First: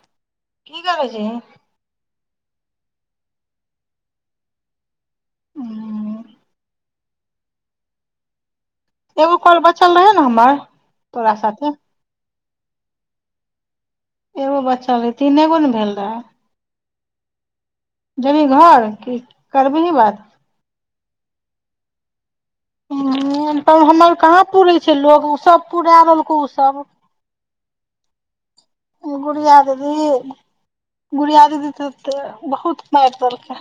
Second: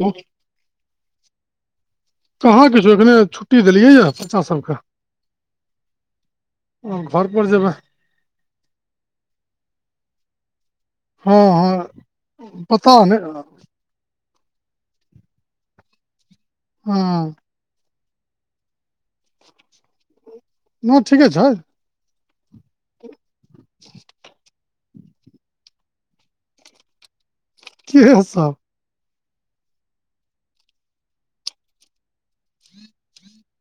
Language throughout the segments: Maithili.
ओ, की करै छीहहि कहाँ किछो एखने छुट्टी देलियै यऽ बच्चा सबके ह ओ घर पर जेबै एगो कोल बचल रहै ने हमर तोरा हँ साथे हँ पता नहिलेलक एगो बच्चा रहे तीनेगो ने भेल रहे हँ जेबी घर क करबहीही बात मुह ठीके छै ह तब हमर कहाँ पुरे छै लोग ओसभ पूरा देलको ओसभ केहतब एगो गुड़िया देबहि गुड़िया द तऽ बहुत मारि केलकै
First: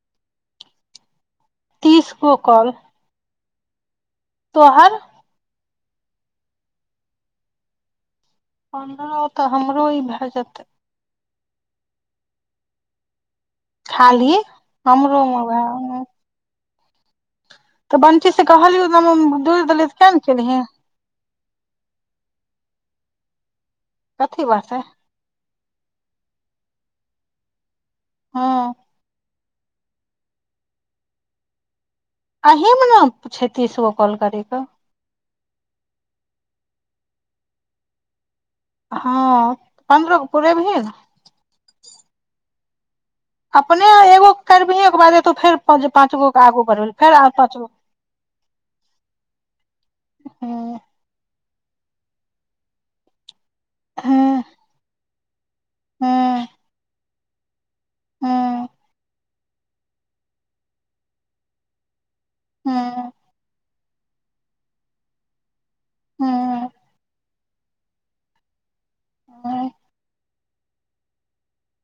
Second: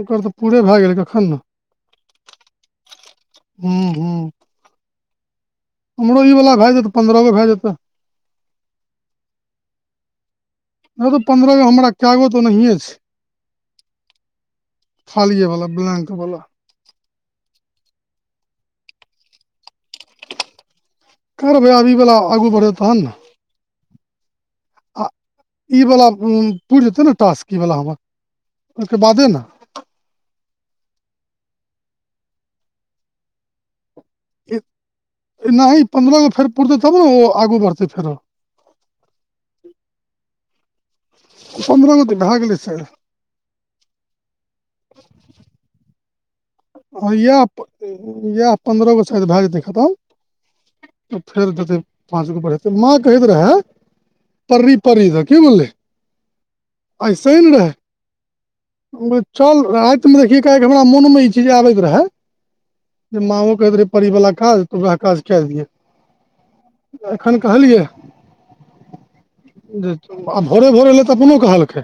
ओकर तऽ पूरे भए गेलै कखन न तीस गो कौल हू हू तो हर हमरो ई वला भए जेतै पन्द्रह गो भए जेतै प तऽ हमरो ई भए जेतै नहि तू पंन्द्रहगो हमरा कए गो तऽ ओनाे छै खाली हमरो मे खालए वला वएह ब्लैक वाला तऽ बंटी से कहलियौ दोड़ि देले तऽ किया नहि केलीहे कर मे आबीवला आगू बढ़त तहन ने कथी वषे आई वला पूुरि जेतै ने टास्क ई वाला हमर हँ ओहिके बादे ने अही मे ने छै तीसगो कॉल कर कऽ नहि पन्द्रहगो फेर पुरतै तब ने ओ आगू बढ़तै फेरो ह पन्द्र पूे भी हीन पन्द्रहगोटी भए गेलै अपने एगो करबिहे के बादे तो फेर पाच गो ह इएह इएह पन्द्रह गो शायद भए जेतै खतम हूँ तऽ फेर देते पाँच गो पढ़ेतै माँ कहैत रहे परी परी तऽ कि बुझलै ह ऐसे ने रहे चल राति मे देखिय कऽ हमरा मन मे ई चीज आबैत रहे हूँ जे मे कहैत रहे परी वाला काज तऽ ओएह काज कऽ दिय हूँ एखन कहलियै। हूँ आ भोरे भोरे अयलै तऽ अपनो कहलकै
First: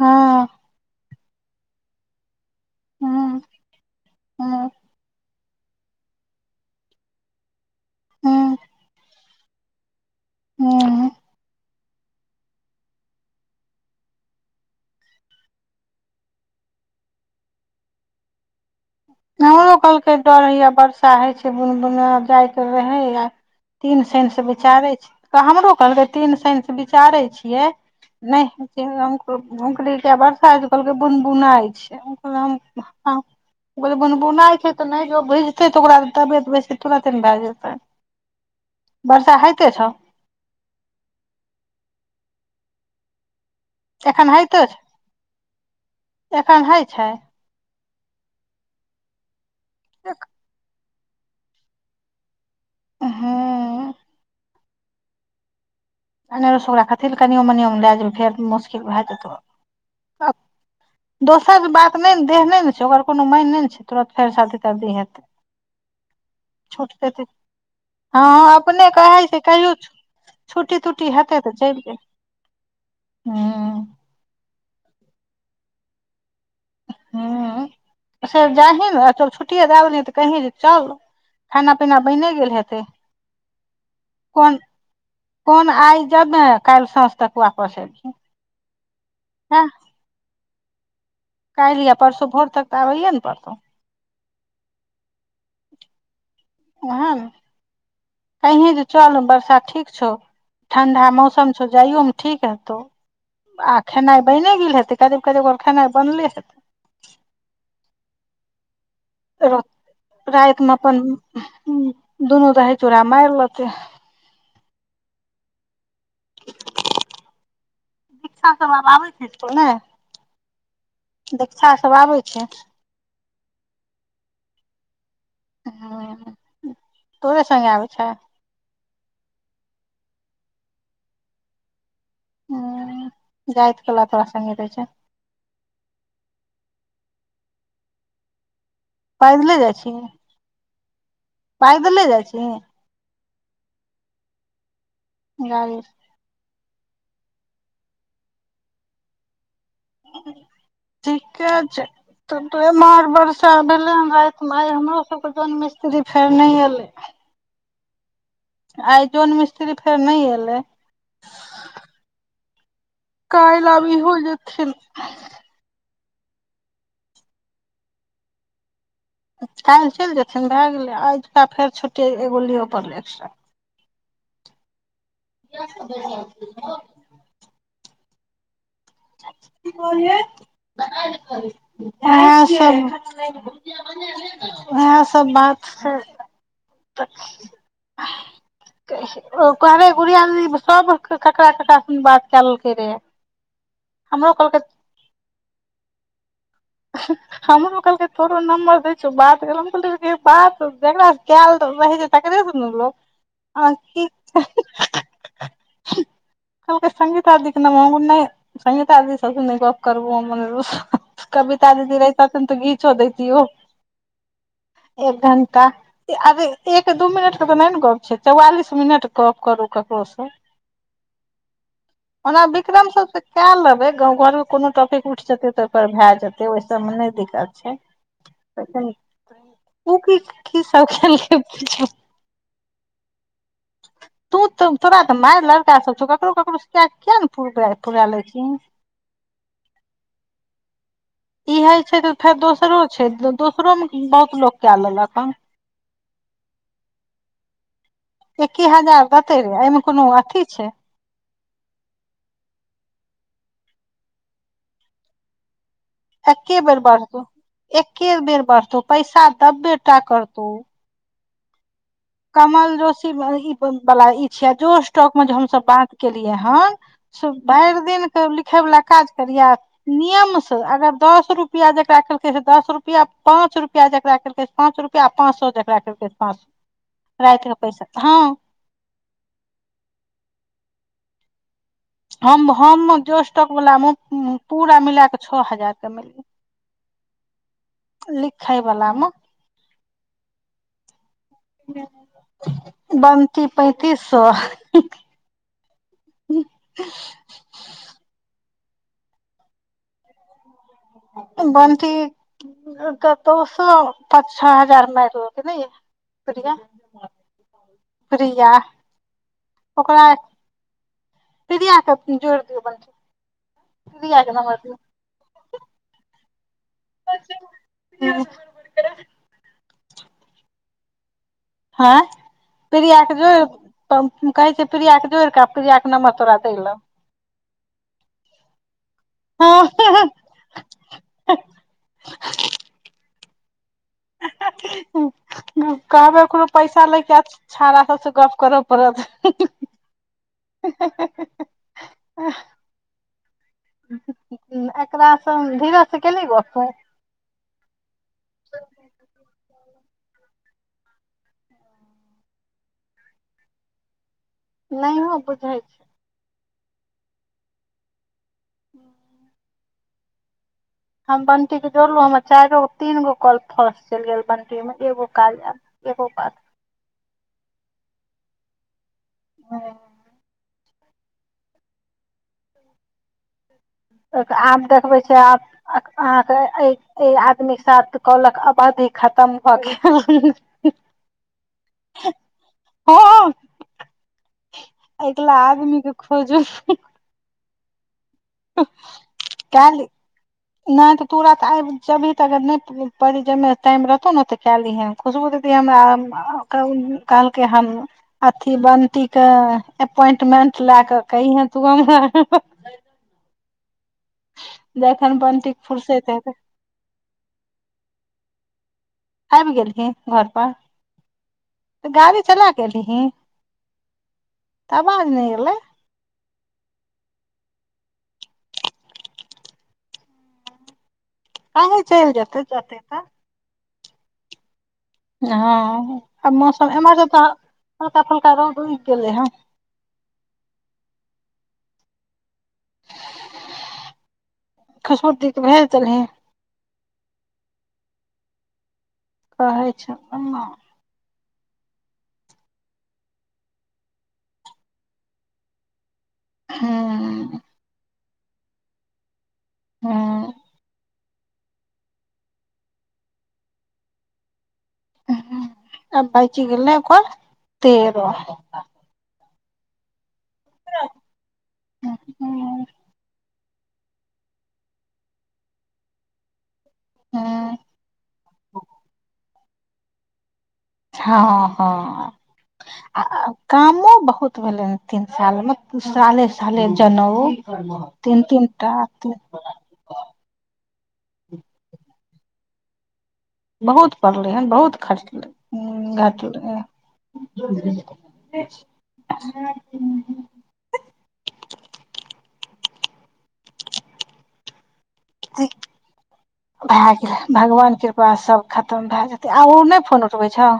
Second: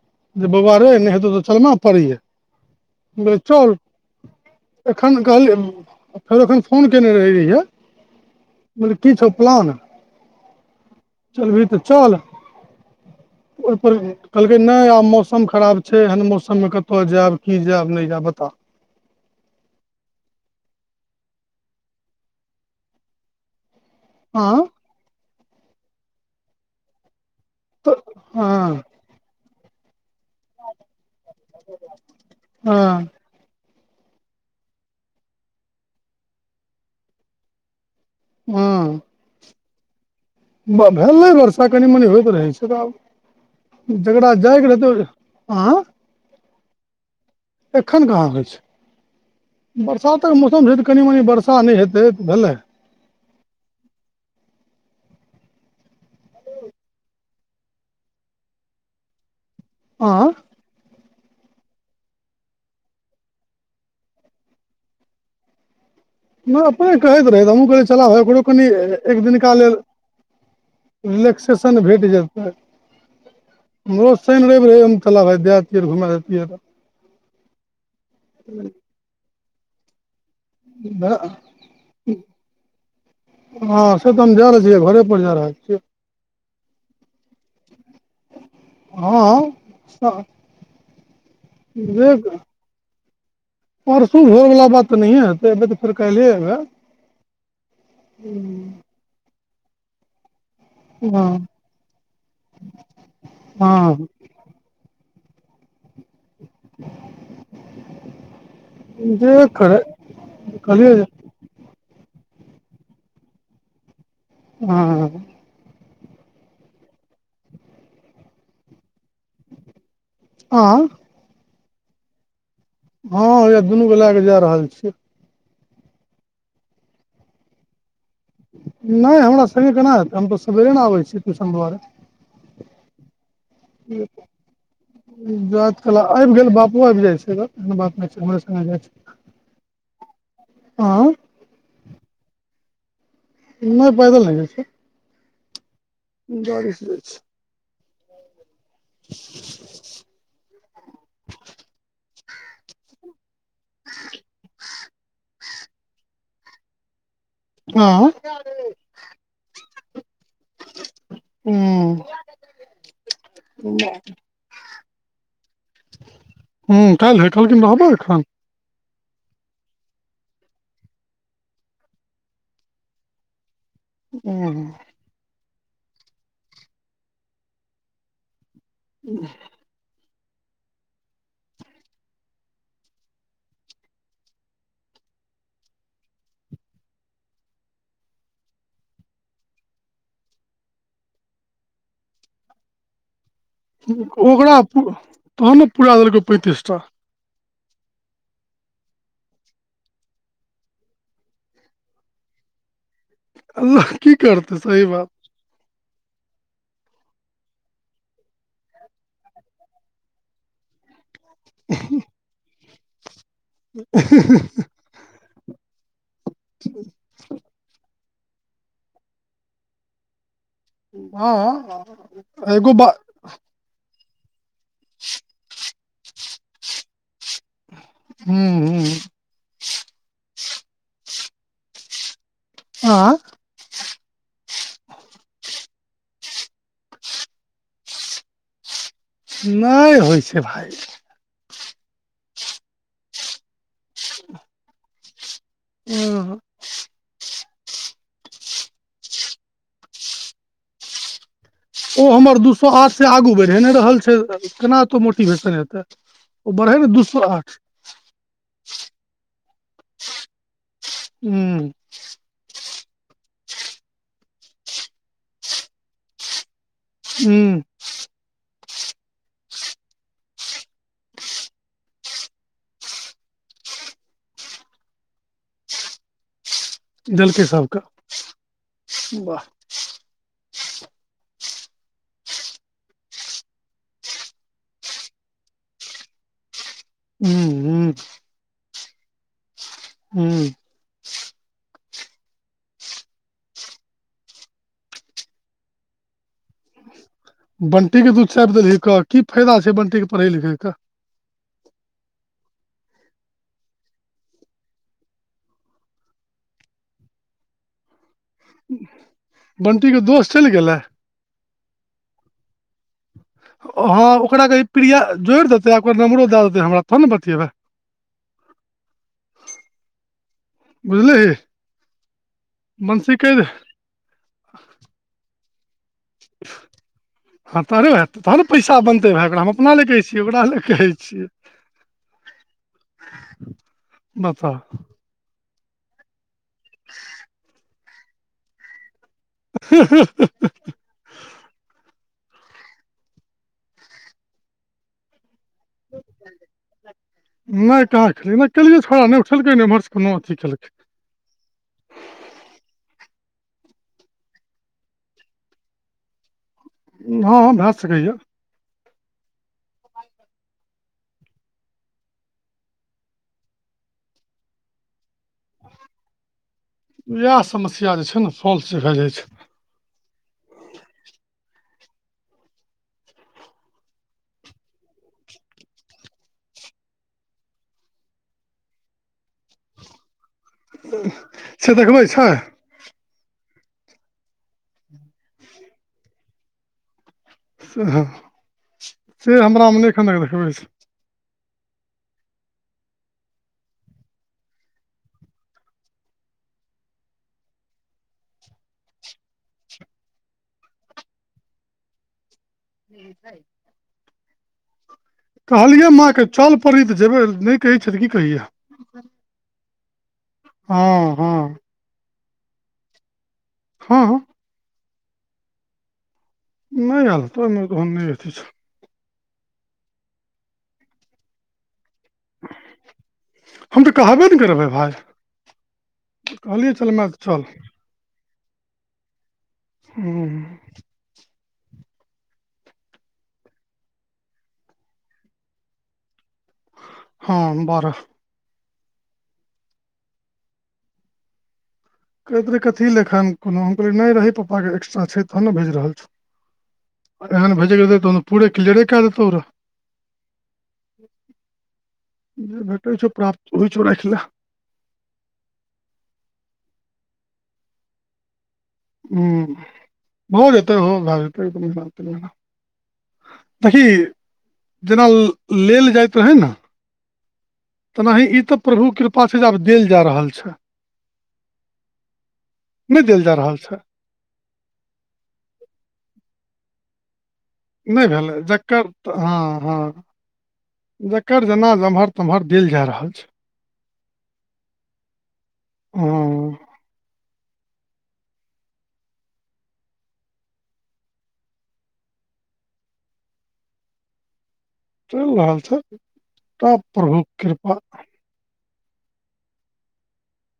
हँ जे बौआ रे नहि हेतौ त चलना पड़ैया बे हूँ चल। हूँ एखन कहलियै फेर एखन फोन कयने रहैत रहियै। हूँ बल कि छौ प्लन हू। चल भी त चल ओप कहलकै नहि आब मौसम खराब छै एहन मौसममे कतय जायब कि जायब नहि जायब बता हमरो कहलकै डर हइया वर्षा होइ छै बुन बुने जायके रहै अ तीन शनस हँ विचारे छी हमरो कहलै तीन शनस विचारे छियै। तऽ हँ नहि मकली तऽ बाद काज कलके बुन बुनाइ छै हँ ओकऽ गो बुनबुनाइ छै तऽ नहि ज ओ भुजतै त ओकरा तबियत बेस तुरते ने भए जेतै हू वर्षा होइते छौ। भेलै वर्षा कनि मनि होइत रहै छै त आब झगड़ा एखन होइते जाय छौ तऽ आ एखन होइ छै। एखन कहाँ होइ छै बरसात कऽ मौसम कनि मनी वर्सा नहि हेतै तऽ भेलै। ह ए ओकरा खथि लऽ कनिओ मनिमे लए जेबै फेर मुश्किल भए जेतौ आँ दोसर जे बात नहि ने देह नहि ने छै ओकर कोनो माय नहि ने छै तुरत फेर शादी शादी हेतै। नहि अपने छूट देतै कहैत रहै त हमहूँ कहै चलाबै हँ ओकरो कनि अपने एक कहै छै दिनका कहियो लेल छुट्टी तुट्टी हेतै तऽ चलि रिल्सन जेबै भेट जेतै हूं हमरो। शनि रवि रहै हम तल्ला भाइ दैतै घुम देतियैऽ ह से जाहीमे चल छुट्टी दऽ तऽ कही जे चल तऽ खाना पीना बने गेल हेतै हँ से तऽ हम जा कोन रहल छियै घरे पर जा रहल कोन छियै आइ जमय काल्हि साँझ तक वापस अभि हँ काल्हि यऽ जे परसो भोर तक तऽ आबैये ने पड़तौ परसू भोर बला बात तऽ नहियए हेतै एबै तऽ फेर काल्हिए अयबै ओहन नऽ कहीं जे चल बरसा ठीक छौ ठंडा हँ मौसम छौ जाइयो मऽ ठीक हेतौ आ हँ खेनाइ बनि गेल हेतै केब कीब ओकर खाना बनले हेै जे करेय कल्हिय हू दुनू दही चूरा माय लेतय हँ शिक्षा सभ आब आबै छो कि नेय आ देख्षा सब आबै छै हँ उहेय दुनू कऽ लए कऽ जा रहल छियै हऽ तोरे संगे आबे छय नहि हमरा संगे केना ऐतै हम तऽ सवेरे ने आब छिए ट्यूशन दुआरे ह जाइत कला थोड़ा संगे रहे छैय जाइत कला आबि गेल बापो आबि जाइ छै एहन बात नहि छै हमरे से जाइ पैदले जाइ छी? आँ पैदले जाइ छी? नहि बैदल नहि जाय छै। गाड़ी सँ गाड़ी सँ जाय छैय [unintelligible] ठीके छै तब तऽ उहे मार बरस चा भेलेय हमरो सब के जन मिस्त्री फेर नहि एले। आय आइ जौन मिस्त्री फेर नहि एले। हू कायल्ह आब इहो जेथिन। हू काल्हि भेढलखिन तऽ कहलखिन रहबय अखन काल्हि चलि जेथिन भए गेलै आजुका फेर छुट्टी एगो ले पड़लै एक्स्ट्रा। हू कि सब भेजने हथि हो? [unintelligible] कि कहलिए? बनाबे कहलीय भुजिया बन गेले? अच्छा। उएहसभ बात छै। कहे गुड़िया दीदी सब ककरा ककड़ा सऽ बात कऽ लेलकै रहे। ओकरा प तहनो ने पुरा देलकै पैंतीस टा। [unintelligible] हमरो कहलकै तोरो नंबर दय छियो बात हम कहलिए बात जेकरा से कैल रहे तेकरे से ना करबै। अहाँ अल्लाह की करतै सब सही बात आ आ आ कहलक संगीता दीे से न मंग नहि सीता आदी गप करबो अनेरो सऽ कविता दीदी रह तथिन रै तऽ घीचो देतीओ रै एक घण्टा। अरे एक दू मिनट के तऽ नहि ने गप्प छै चौवालिस मिनट गप करू ककरो सऽ हँ एगो बा विक्रम सबसँ कए लेबे गाव घर मे कोनो टॉपिक उठ जेते तऽ ओप पर भए जेते ओहि सभ मे नहि दिक्कत कै हूं लेबई हूं लेकिन ओ कि कि सभ ह ज। तू तोरा तऽ मार लड़का सभ छौ ककरो ककरो किया ने पुरा ले छी? नहि होई छै भाय। इहे छै तऽ फेर दोसरो छै दोसरो मे बहुत लोको कए लेलऽ कऽ हन। ह। एकी हजार देते रे एहि मे कोनो अथी छै। हमर दू सए आर से आगू बढ़ नहि रहल छै केना एतो मोटिवेशन हेतै ओ एके बढ़े बेर ने दू सौ बढ़तौ आठ एके बेर बढ़तौ पैसा दब्बेटा करतौ। हू। कमल जोशी ई वाला ई छियै जो स्टॉकमे जे हम सभ बात केलियै हन। हूं भरि दिन के लिखै वाला काज करिया नियम से अगर दस रुपआ जेकरा केलकै से दस रुपआ पाँच रुपआ जेकरा केललकै। पाँच रुपआ पाँच सए जकरा केलकै पाँच। देलकै राति के सभके पैसा हँ वाह। हम जोश टॉक वला मे पूरा मिला कऽ छओ हजार कमैलिये। हू हू। लिखइ वाला मे। हू। बमती पैतिस सए ह। बटी के दूध चापि देलही कऽ कि फायदा छै बटी के पढ़ै लिखैके बनथी। तऽ दोसो पाँच छह हजार मारि रहल नहि य चिया पिया बंटी के ओकरा दोस्त चलि गेलै पड़िया के जोड़ि दियौ बन। ओ ह ओकराे ई प्रिया जोड़ि देतै आ ओकर नम्बरो दए देतै हमरा तहन ने बतेबै [unintelligible] बुझलिही ह प्रिय बंसी के कहि दे जोड़ कहे छै प्रिय के जोड़ कऽ क्रियियाे नम्र तोरा देललौ। हँ तह ने हो तहन ने पैसा बनतै भऽ ओकरा हम अपना लए कहै हँ छियै ओकरा लए कहै छियै [unintelligible] ह। कहबै ओकरो पैसा लेके आ छड़ा सभसँ गप करऽ पड़त ह [unintelligible] ह। एकरा से धीरे से कऽ बसे नहि कह कहलै नहि केलियै छौड़ा नहि उठेलकै नहि एमहरसँ कोनो अथी केलकै। नहि हँ बुझाइ छै। हँ भए सकैएा। ह। हम बटी के जोड़लहूँर चारि गो तीन गो कल्प फर्स चलि गेल बटी मे एगो काज आल एगो बात। इएह समस्या जे छै ने फॉल्स भए जाई छै ह। आब देखबै छै आब अहाँकेँ एहि आदमी साथ कहलक अवधी खतम भऽ गेल से देखबै छै ह एकला आदमी के खोजू से हमरा नेखनक देखबै तुरन्त आबि जभी तऽगर नहि पड़ी जाहि मे टाइम रहतौ ने तऽ कए लिहन खुशबू ददी हमरा कऽ कलके हमन अथी बट के अपोइंटमेंट लए कऽ कहि हे तूमह ह। जखन बनटीकऽ फुुरसेते तऽ पढ़ी तऽ जेबै नहि कहै छै तऽ कि कहैया आबि गेलही घर पर हँ हँ तऽ गाड़ी चला के एलिही हू तब आज नहि गेललै। नहि हल तऽ तन नहि अथि छै अी चलि जेतै जतै त हम त कहबे ने करबै भाइ हँ आ मौसम एम्हर सभ तऽ चल हल्का फल्का रौद उगि गेलै हँ हू। खशबूती के भेल चल हैं ह बर कहै छै। कहैत रहै की लेखन कोनो हम कहलियै नहि रही पापाके एक्स्ट्रा छै तहन ने भेज रहल छ हूँ एन भजत ओ पूराे किलजड़ कऽ आतौर आ। जे भेट हो छै प्राप्त हो छै रखा आ बाची गेल ने ओकर तरो ह भऽ जेतै भए हँ जेतै देखी जेना लेलऽ जाइत रहै ने। हँ तेनाही ई तऽ प्रभु कृपा छै जे आब देल जऽ रहल छै हँ नहि देल आ जा रहल छै कामो बहुत भेलै तीन साल मे साले साले जनउ नहि तीन भेलै तीन टा जकरऽ ह ह जकर जेना जम्हर तम्हर देल जा रहल छै। बहुत पड़लै हन बहुत खचलै हँ घटलै। [unintelligible] चलि रहल छै टा भए गेलै प्रभुक भगवान कृपा कृपास सभ खतम भए जेतै ओ नहि फोन उठबै छहो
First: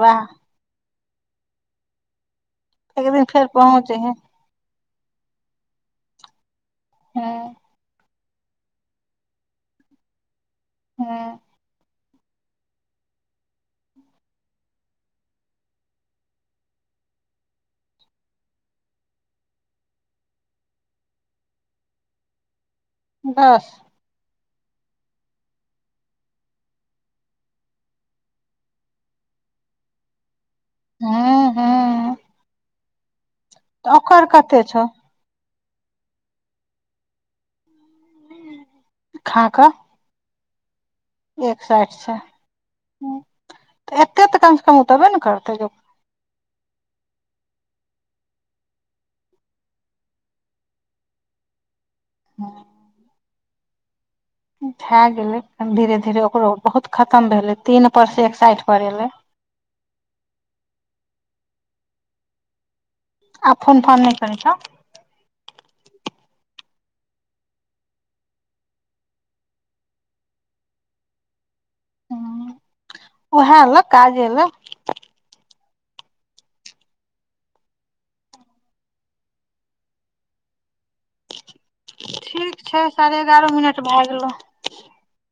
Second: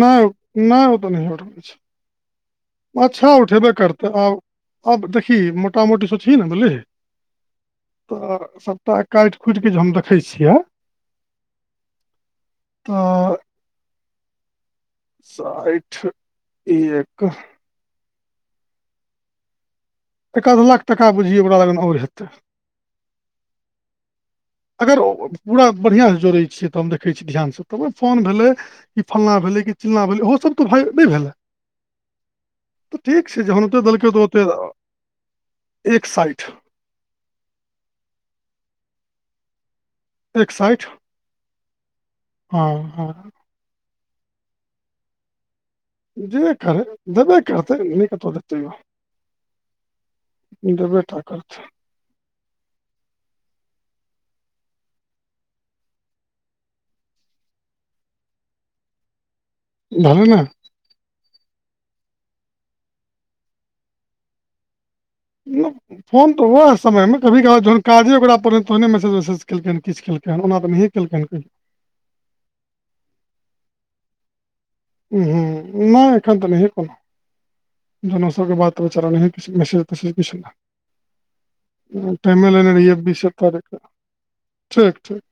नहि नहि ओ तऽ नहि हो छै एक दिन अच्छा फेर उठेबे पहुँचे करतै हे आब। अब देखी मोटामोटी सँ छए ने दऽले ह तऽ सभटा काटि खुटि के जे हम देखै छियै हँ [unintelligible] साठि एक एक आध लाख टका बुझिय ओकरा लग आओर हेतै बस अगर पूरा बढ़िआँसँ जोड़ैत छियै तऽ हम देखै छी ध्यानसँ तब ओहि फोन भेलै ई फलना भेलै कि चिलला भेलै ओहो सब तऽ नहि भेलै हूं हूं तऽ ठीक छै जहन देलकै तऽ ओकर ओते कते छौ एक साठि खा कऽ एक साठि एक साठि छै हँ हँ ह तऽ एते तऽ कमसँ कम ओ दबे नऽ करतै जे जे करै देबे करतै नहि कतहु देतै दबे टा करतेय हँ भए गेले धीरे धीरे ओकरो बहुत खतम भेले तीन पर से एक साठि पर एले भलय नऽ आब फोन फोन नहि करै छऊ नहि फोन तऽ उएह समय मे कभी कभ जहन काजे ओकरा पड़ तहने मैसेज वसेज केलकै हऽ किछ केलक हे ओना तऽ केलके हन कहियो ओहेय लऽ काजे लऽ उहूँ नहि एखन तऽ नहिहे कोनो जहन ओ सबके बात बेचारा नहि कि मैसेज तसेज किछु नहि टाईमे ठीक लेने छै रहि साढ़े बीसे एगारह तारखे मिनट भए गेलौ ठीक ठीक